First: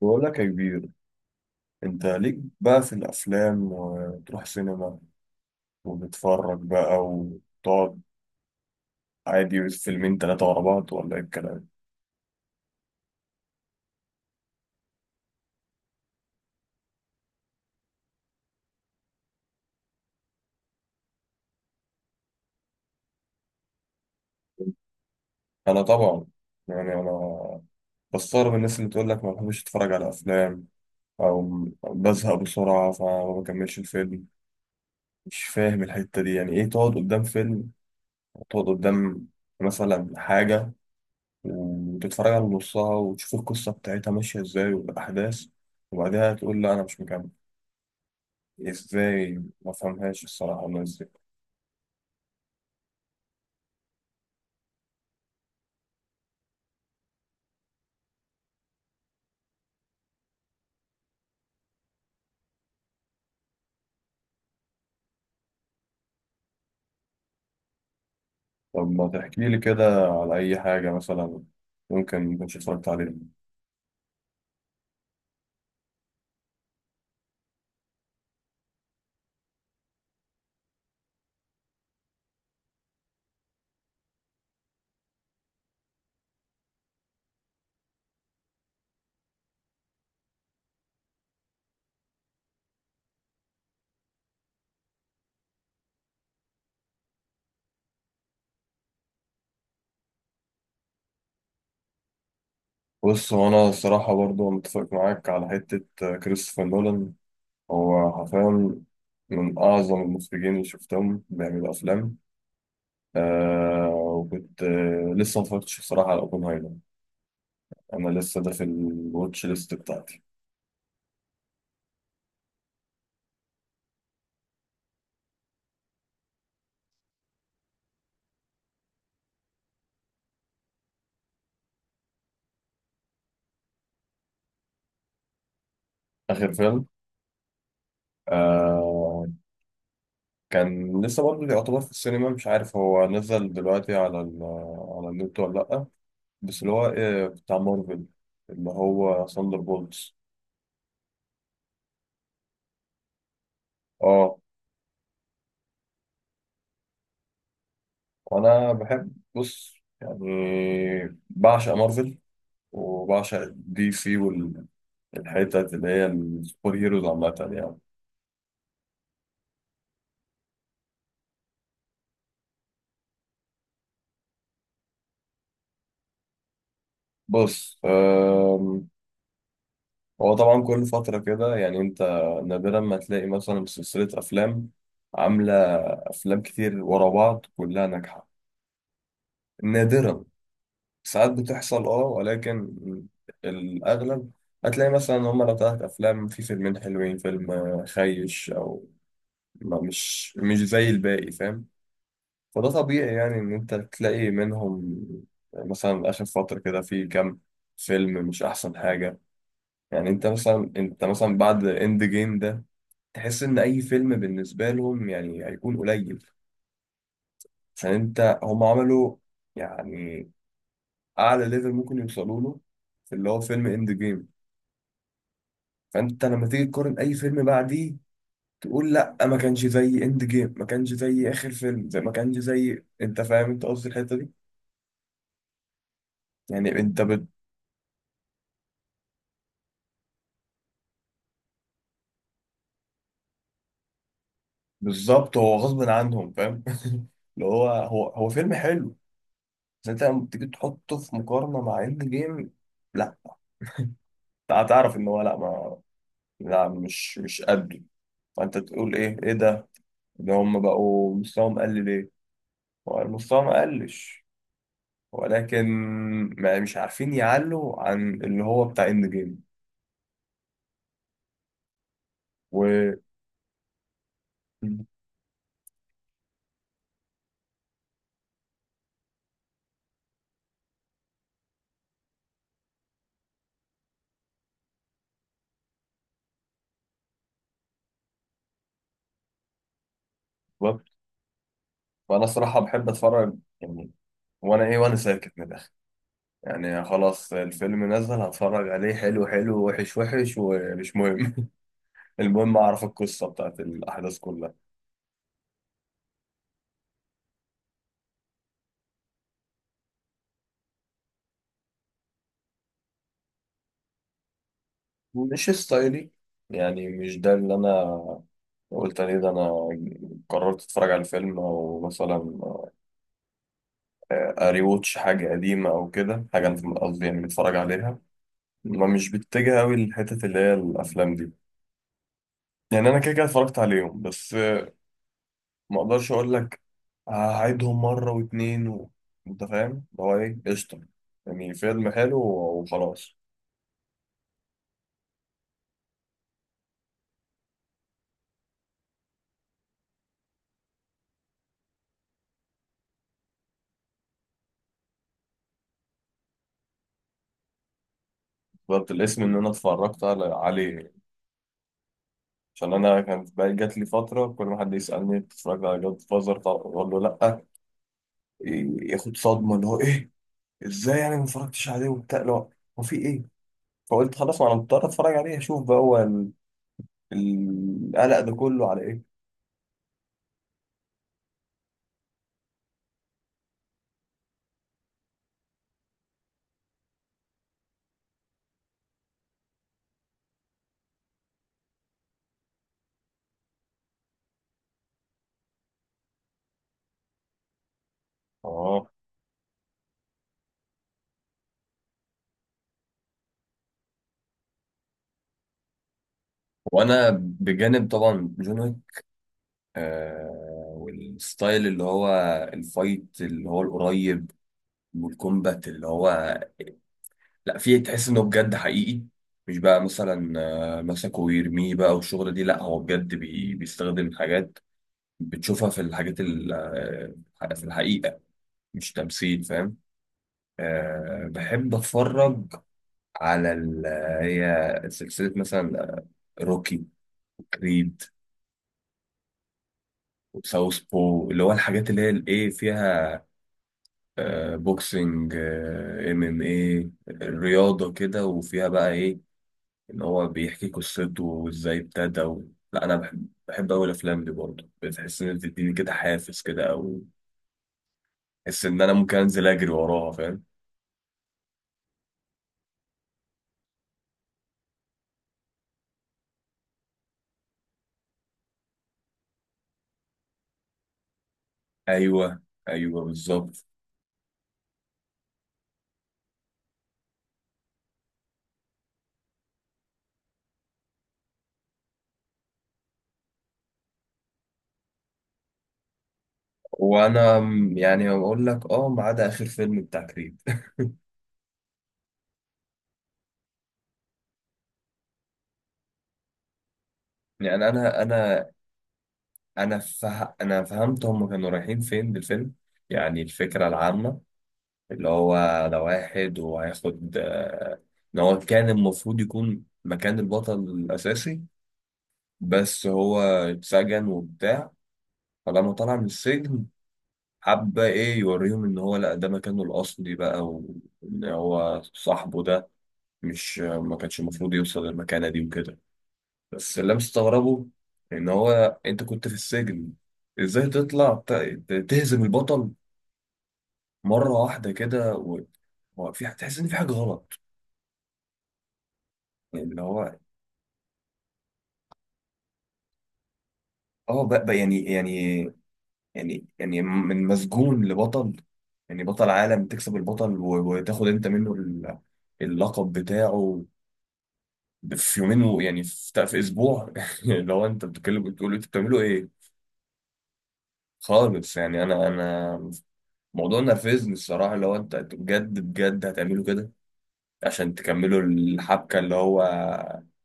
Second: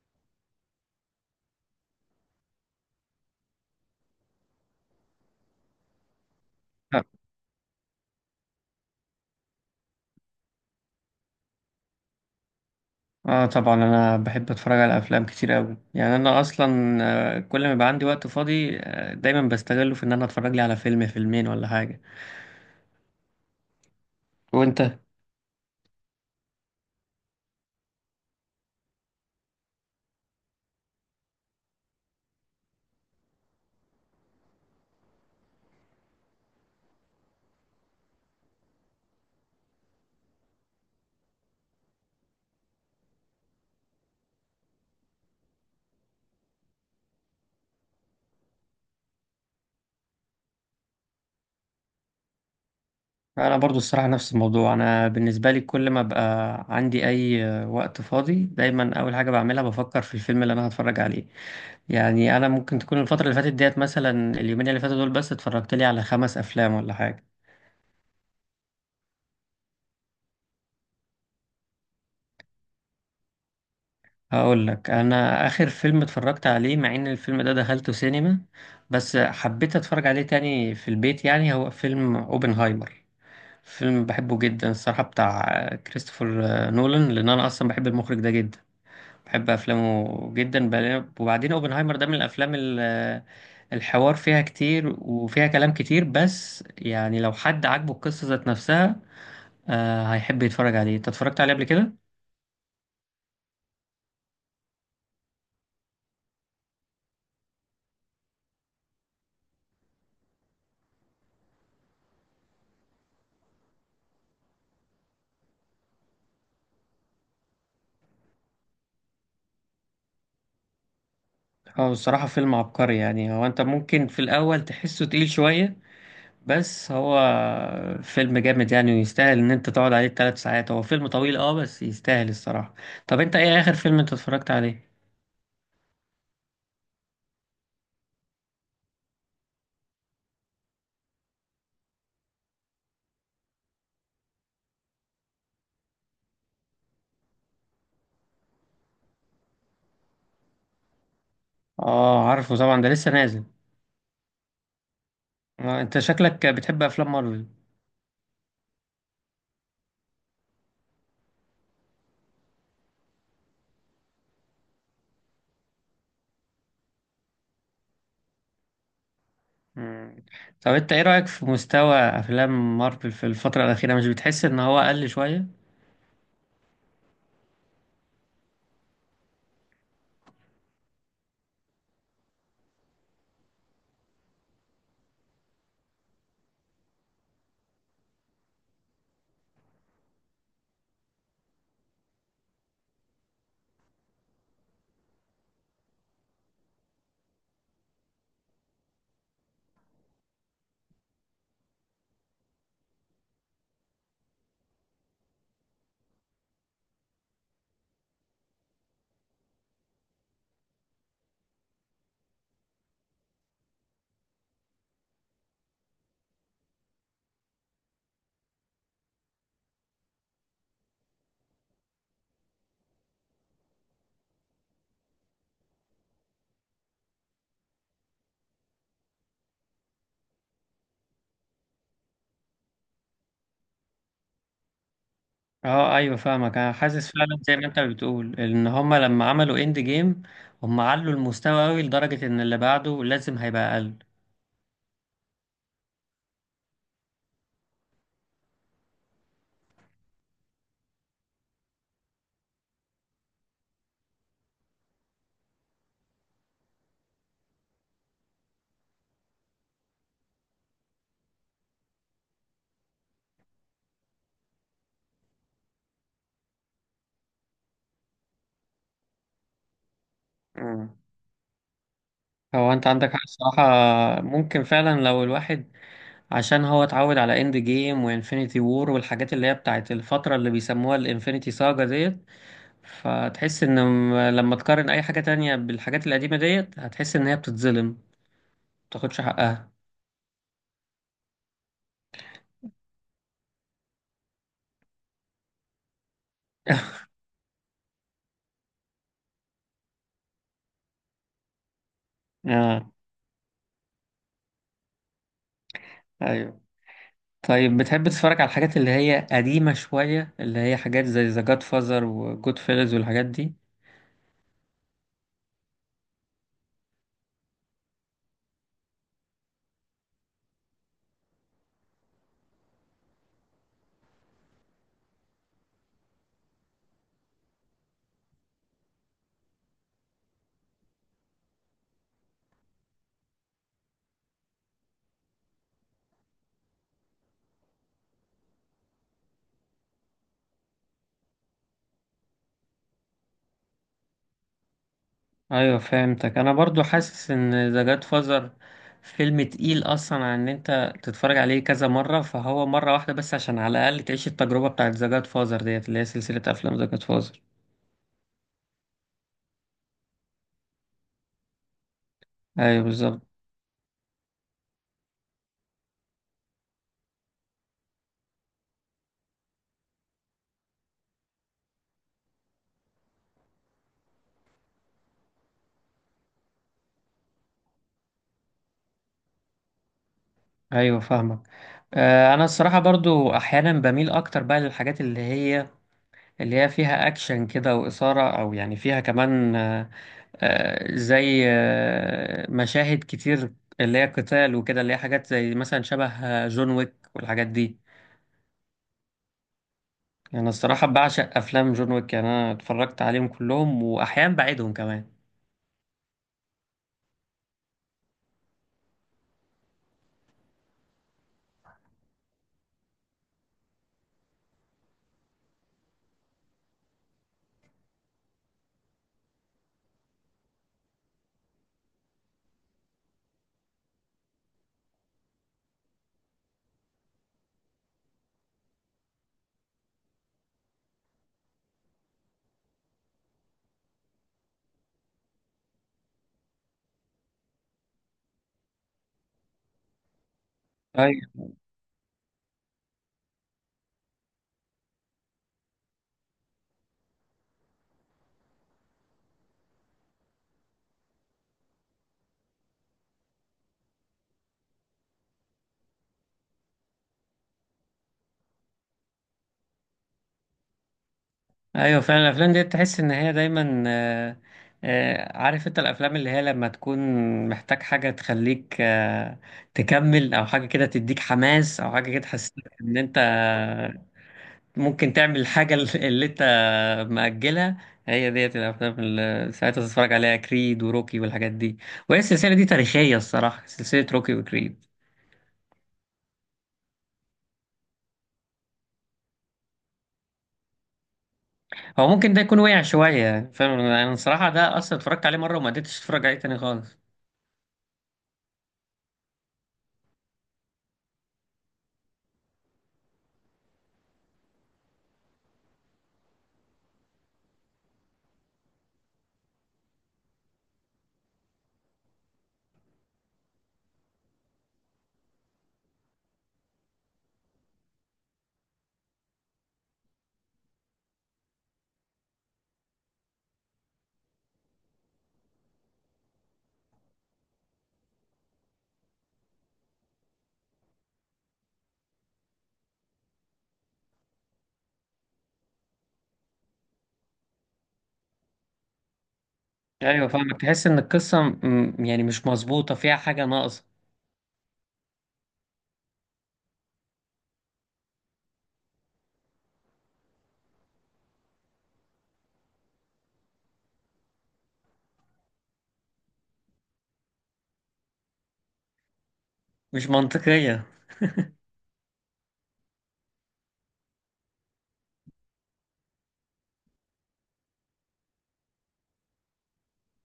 بقول لك يا كبير. انت ليك بقى في الافلام وتروح سينما وتتفرج بقى اه. وتقعد عادي، فيلمين ثلاثه ورا بعض ولا ايه الكلام؟ طبعا انا بحب اتفرج على افلام كتير قوي. يعني انا اصلا كل ما يبقى عندي وقت فاضي دايما بستغله في ان انا اتفرج لي على فيلم فيلمين ولا حاجه. وانت؟ انا طبعا يعني انا بستغرب الناس اللي تقول لك ما بحبش اتفرج على افلام او بزهق بسرعه فما بكملش الفيلم. مش فاهم الحته دي، يعني ايه تقعد قدام فيلم، تقعد قدام مثلا حاجه وتتفرج على نصها وتشوف القصه بتاعتها ماشيه ازاي والاحداث وبعدها تقول لا انا مش مكمل؟ ازاي ما فهمهاش الصراحة الناس دي. انا برضو الصراحه نفس الموضوع. انا بالنسبه لي كل ما بقى عندي اي وقت فاضي دايما اول حاجه بعملها بفكر في الفيلم اللي انا هتفرج عليه. يعني انا ممكن تكون الفتره اللي فاتت ديت مثلا اليومين اللي فاتوا دول بس اتفرجت لي على 5 افلام ولا حاجه. طب ما تحكي لي كده على أي حاجة مثلا ممكن ما كنتش اتفرجت عليها. هقول لك. انا اخر فيلم اتفرجت عليه مع ان الفيلم ده دخلته سينما، بس حبيت اتفرج عليه تاني في البيت. يعني هو فيلم اوبنهايمر، فيلم بحبه جدا الصراحة، بتاع كريستوفر نولان، لان انا اصلا بحب المخرج ده جدا، بحب افلامه جدا. وبعدين اوبنهايمر ده من الافلام الحوار فيها كتير وفيها كلام كتير. بس يعني لو حد عاجبه القصة ذات نفسها هيحب يتفرج عليه. انت اتفرجت عليه قبل كده؟ بص، هو أنا الصراحة برضو متفق معاك على حتة كريستوفر نولان. هو حرفيا من أعظم المخرجين اللي شفتهم بيعملوا أفلام. وكنت لسه ما اتفرجتش الصراحة على أوبنهايمر. أنا لسه ده في الواتش ليست بتاعتي. هو بصراحة فيلم عبقري. يعني هو انت ممكن في الاول تحسه تقيل شوية، بس هو فيلم جامد يعني، ويستاهل ان انت تقعد عليه 3 ساعات. هو فيلم طويل اه بس يستاهل الصراحة. طب انت ايه اخر فيلم انت اتفرجت عليه؟ آخر فيلم، آه كان لسه برضه يعتبر في السينما، مش عارف هو نزل دلوقتي على على النت ولا لأ، بس اللي هو إيه بتاع مارفل، اللي هو ثاندر بولتس. اه عارفه طبعا، ده لسه نازل. اه، انت شكلك بتحب افلام مارفل؟ وأنا بحب بص يعني بعشق مارفل وبعشق دي سي والحتت اللي هي السوبر هيروز عامة يعني. مم. طب انت ايه رأيك في مستوى افلام مارفل في الفترة الاخيرة؟ مش بتحس ان هو اقل شوية؟ بص، هو طبعا كل فترة كده يعني أنت نادرا ما تلاقي مثلا سلسلة أفلام عاملة أفلام كتير ورا بعض كلها ناجحة. نادرا، ساعات بتحصل اه، ولكن الأغلب هتلاقي مثلا إن هما لو تلات أفلام في فيلمين حلوين فيلم خيش، أو ما مش زي الباقي، فاهم؟ فده طبيعي يعني إن أنت تلاقي منهم مثلا آخر فترة كده في كام فيلم مش أحسن حاجة. يعني أنت مثلا، أنت مثلا بعد إند جيم ده تحس إن أي فيلم بالنسبة لهم يعني هيكون قليل، عشان أنت هما عملوا يعني اعلى ليفل ممكن يوصلوا له في اللي هو فيلم اند جيم. فانت لما تيجي تقارن اي فيلم بعديه تقول لا ما كانش زي اند جيم، ما كانش زي اخر فيلم زي ما كانش زي، انت فاهم انت قصدي الحته دي. اه ايوه فاهمك. يعني انا انت حاسس بت... فعلا زي ما انت بتقول ان هما لما عملوا اند جيم هما علوا المستوى قوي لدرجة ان اللي بعده لازم هيبقى اقل. بالظبط، هو غصب عنهم فاهم. اللي هو هو فيلم حلو بس انت لما تيجي تحطه في مقارنه مع اند جيم، لا هتعرف ان هو لا، ما لا مش قده. فانت تقول ايه، ايه ده؟ ده هم بقوا مستواهم قل ليه؟ هو مستواهم ما قلش ولكن ما مش عارفين يعلوا عن اللي هو بتاع اند جيم. مم. هو انت و... عندك حق الصراحة. ممكن فعلا لو الواحد، عشان هو اتعود على اند جيم وانفينيتي وور والحاجات اللي هي بتاعت الفترة اللي بيسموها الانفينيتي ساجا ديت، فتحس ان لما تقارن اي حاجة تانية بالحاجات القديمة ديت هتحس ان هي بتتظلم، متاخدش حقها. وانا الصراحه بحب اتفرج يعني، وانا ايه وانا ساكت من الاخر يعني خلاص الفيلم نزل هتفرج عليه، حلو حلو، وحش وحش ومش مهم. المهم اه اعرف القصه بتاعت الاحداث كلها. ايوه. طيب بتحب تتفرج على الحاجات اللي هي قديمة شوية؟ اللي هي حاجات زي ذا جاد فازر وجود فيلز والحاجات دي؟ مش ستايلي، يعني مش ده اللي انا قلت عليه. ده انا قررت اتفرج على فيلم او مثلا اريوتش حاجه قديمه او كده، حاجه انا قصدي يعني متفرج عليها، ما مش بتتجه قوي للحتت اللي هي الافلام دي. يعني انا كده كده اتفرجت عليهم بس ما اقدرش اقول لك هعيدهم مره واتنين انت فاهم اللي هو ايه، قشطه، يعني فيلم حلو وخلاص. أيوة فهمتك. أنا برضو حاسس إن ذا جاد فازر فيلم تقيل أصلا عن إن أنت تتفرج عليه كذا مرة، فهو مرة واحدة بس عشان على الأقل تعيش التجربة بتاعت ذا جاد فازر ديت اللي هي سلسلة أفلام ذا جاد فازر. بالظبط، الاسم ان انا اتفرجت عليه يعني. عشان أيوة انا بالظبط. كانت بقى جات لي فتره كل ما حد يسالني اتفرجت على جاد فازر اقول له لا. ياخد صدمه اللي هو ايه، ازاي يعني ما اتفرجتش عليه وبتاع، لا هو هو في ايه. فقلت خلاص ما انا مضطر اتفرج عليه اشوف بقى هو القلق ده كله على ايه. أيوة فاهمك. أنا الصراحة برضو أحيانا بميل أكتر بقى للحاجات اللي هي، اللي هي فيها أكشن كده وإثارة، أو يعني فيها كمان زي مشاهد كتير اللي هي قتال وكده، اللي هي حاجات زي مثلا شبه جون ويك والحاجات دي. اه، يعني الصراحة بعشق أفلام جون ويك. يعني أنا اتفرجت عليهم كلهم وأحيانا بعيدهم كمان. وانا بجانب طبعا جون ويك، والستايل اللي هو الفايت اللي هو القريب والكومبات اللي هو لا فيه، تحس انه بجد حقيقي، مش بقى مثلا مسكه ويرميه بقى والشغل دي، لا هو بجد بيستخدم حاجات بتشوفها في الحاجات في الحقيقة، مش تمثيل فاهم. أه بحب اتفرج على هي سلسلة مثلا روكي، كريد، وساوث بو أيوة. اللي هو الحاجات اللي هي الايه فيها بوكسنج. ام ام ايه، رياضة كده وفيها بقى ايه، ان هو بيحكي قصته وازاي ابتدى لا انا بحب اوي الافلام دي برضه، بتحس ان بتديني كده حافز كده او بحس ان انا ممكن انزل اجري وراها فاهم. أيوة فعلا. الأفلام دي تحس إن هي دايما عارف أنت الأفلام اللي هي لما تكون محتاج حاجة تخليك تكمل، أو حاجة كده تديك حماس، أو حاجة كده ايوه تحسسك إن ايوه أنت بالظبط. ممكن تعمل الحاجة اللي طب مأجلها، هي ديت الأفلام اللي ساعتها تتفرج عليها، كريد وروكي والحاجات دي. وهي السلسلة دي تاريخية الصراحة، سلسلة روكي وكريد. وانا يعني بقول لك اه ما عدا اخر فيلم بتاع كريد. هو ممكن ده يكون وقع شوية يعني فاهم. أنا الصراحة ده أصلا اتفرجت عليه مرة وما قدرتش أتفرج عليه تاني خالص. يعني انا فهمت هم كانوا رايحين فين بالفيلم. يعني الفكرة العامة اللي هو ده واحد وهياخد، ان هو كان المفروض يكون مكان البطل الاساسي بس هو اتسجن وبتاع. فلما طلع من السجن حب ايه يوريهم ان هو لا ده مكانه الاصلي بقى، وان هو صاحبه ده مش ما كانش المفروض يوصل للمكانه دي وكده. بس اللي مستغربه ان هو انت كنت في السجن ازاي تطلع تهزم البطل مره واحده كده هو في هتحس ان في حاجه غلط يعني اللي هو. أيوة فاهمك. تحس إن القصة يعني مش مظبوطة، فيها حاجة ناقصة. اه بقى يعني من مسجون لبطل، يعني بطل عالم تكسب البطل وتاخد انت منه اللقب بتاعه في يومين يعني في، في اسبوع. لو انت بتتكلم بتقول انتوا بتعملوا ايه؟ مش منطقية. خالص يعني، انا موضوع نرفزني الصراحه لو انت أنتوا بجد بجد هتعملوا كده عشان تكملوا الحبكه اللي هو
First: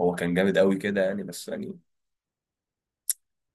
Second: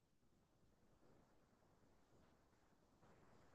هو كان جامد قوي كده يعني، بس يعني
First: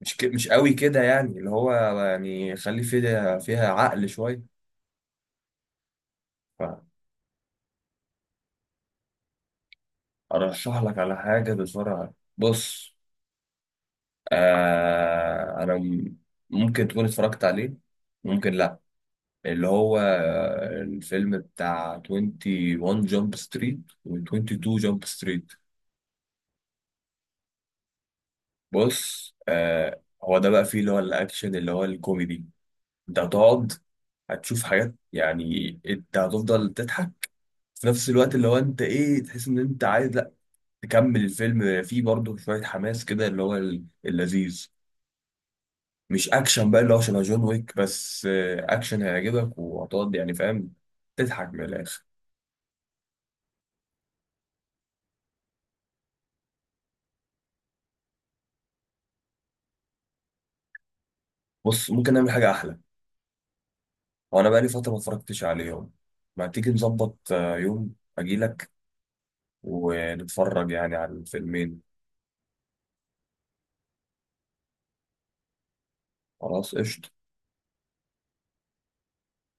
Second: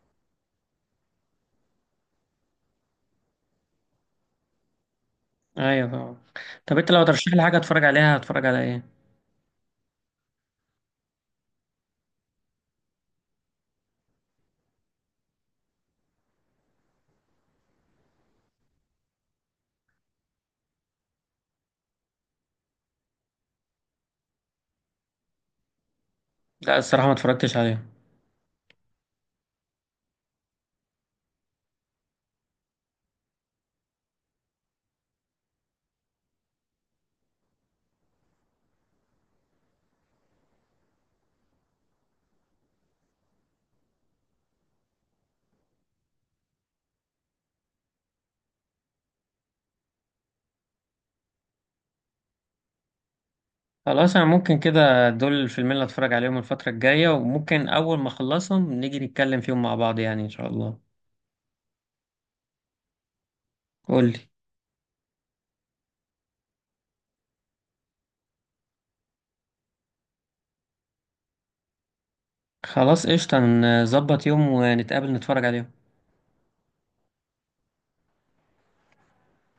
مش مش قوي كده يعني اللي هو، يعني خلي فيها عقل شويه. أيوة فاهمك. طب أنت لو ترشح لي حاجة أتفرج عليها هتفرج على إيه؟ ارشح لك على حاجه بسرعه، بص انا ممكن تكون اتفرجت عليه، ممكن لا، اللي هو الفيلم بتاع 21 جامب ستريت و22 جامب ستريت. لا الصراحة ما اتفرجتش عليها. بص آه، هو ده بقى فيه اللي هو الاكشن اللي هو الكوميدي، انت هتقعد هتشوف حاجات يعني انت هتفضل تضحك في نفس الوقت اللي هو انت ايه تحس ان انت عايز لا تكمل الفيلم، فيه برضه شويه حماس كده اللي هو اللذيذ، مش اكشن بقى اللي هو شبه جون ويك بس اكشن هيعجبك وهتقعد يعني فاهم تضحك من الاخر. خلاص. انا ممكن كده دول الفيلمين اللي اتفرج عليهم الفترة الجاية، وممكن اول ما اخلصهم نيجي نتكلم فيهم مع بعض يعني ان شاء الله. بص ممكن نعمل حاجه احلى. قولي. وانا بقى لي فتره ما اتفرجتش عليهم، ما تيجي نظبط يوم اجيلك ونتفرج يعني على الفيلمين. خلاص قشطة. نظبط يوم ونتقابل نتفرج عليهم. خلاص قشطه.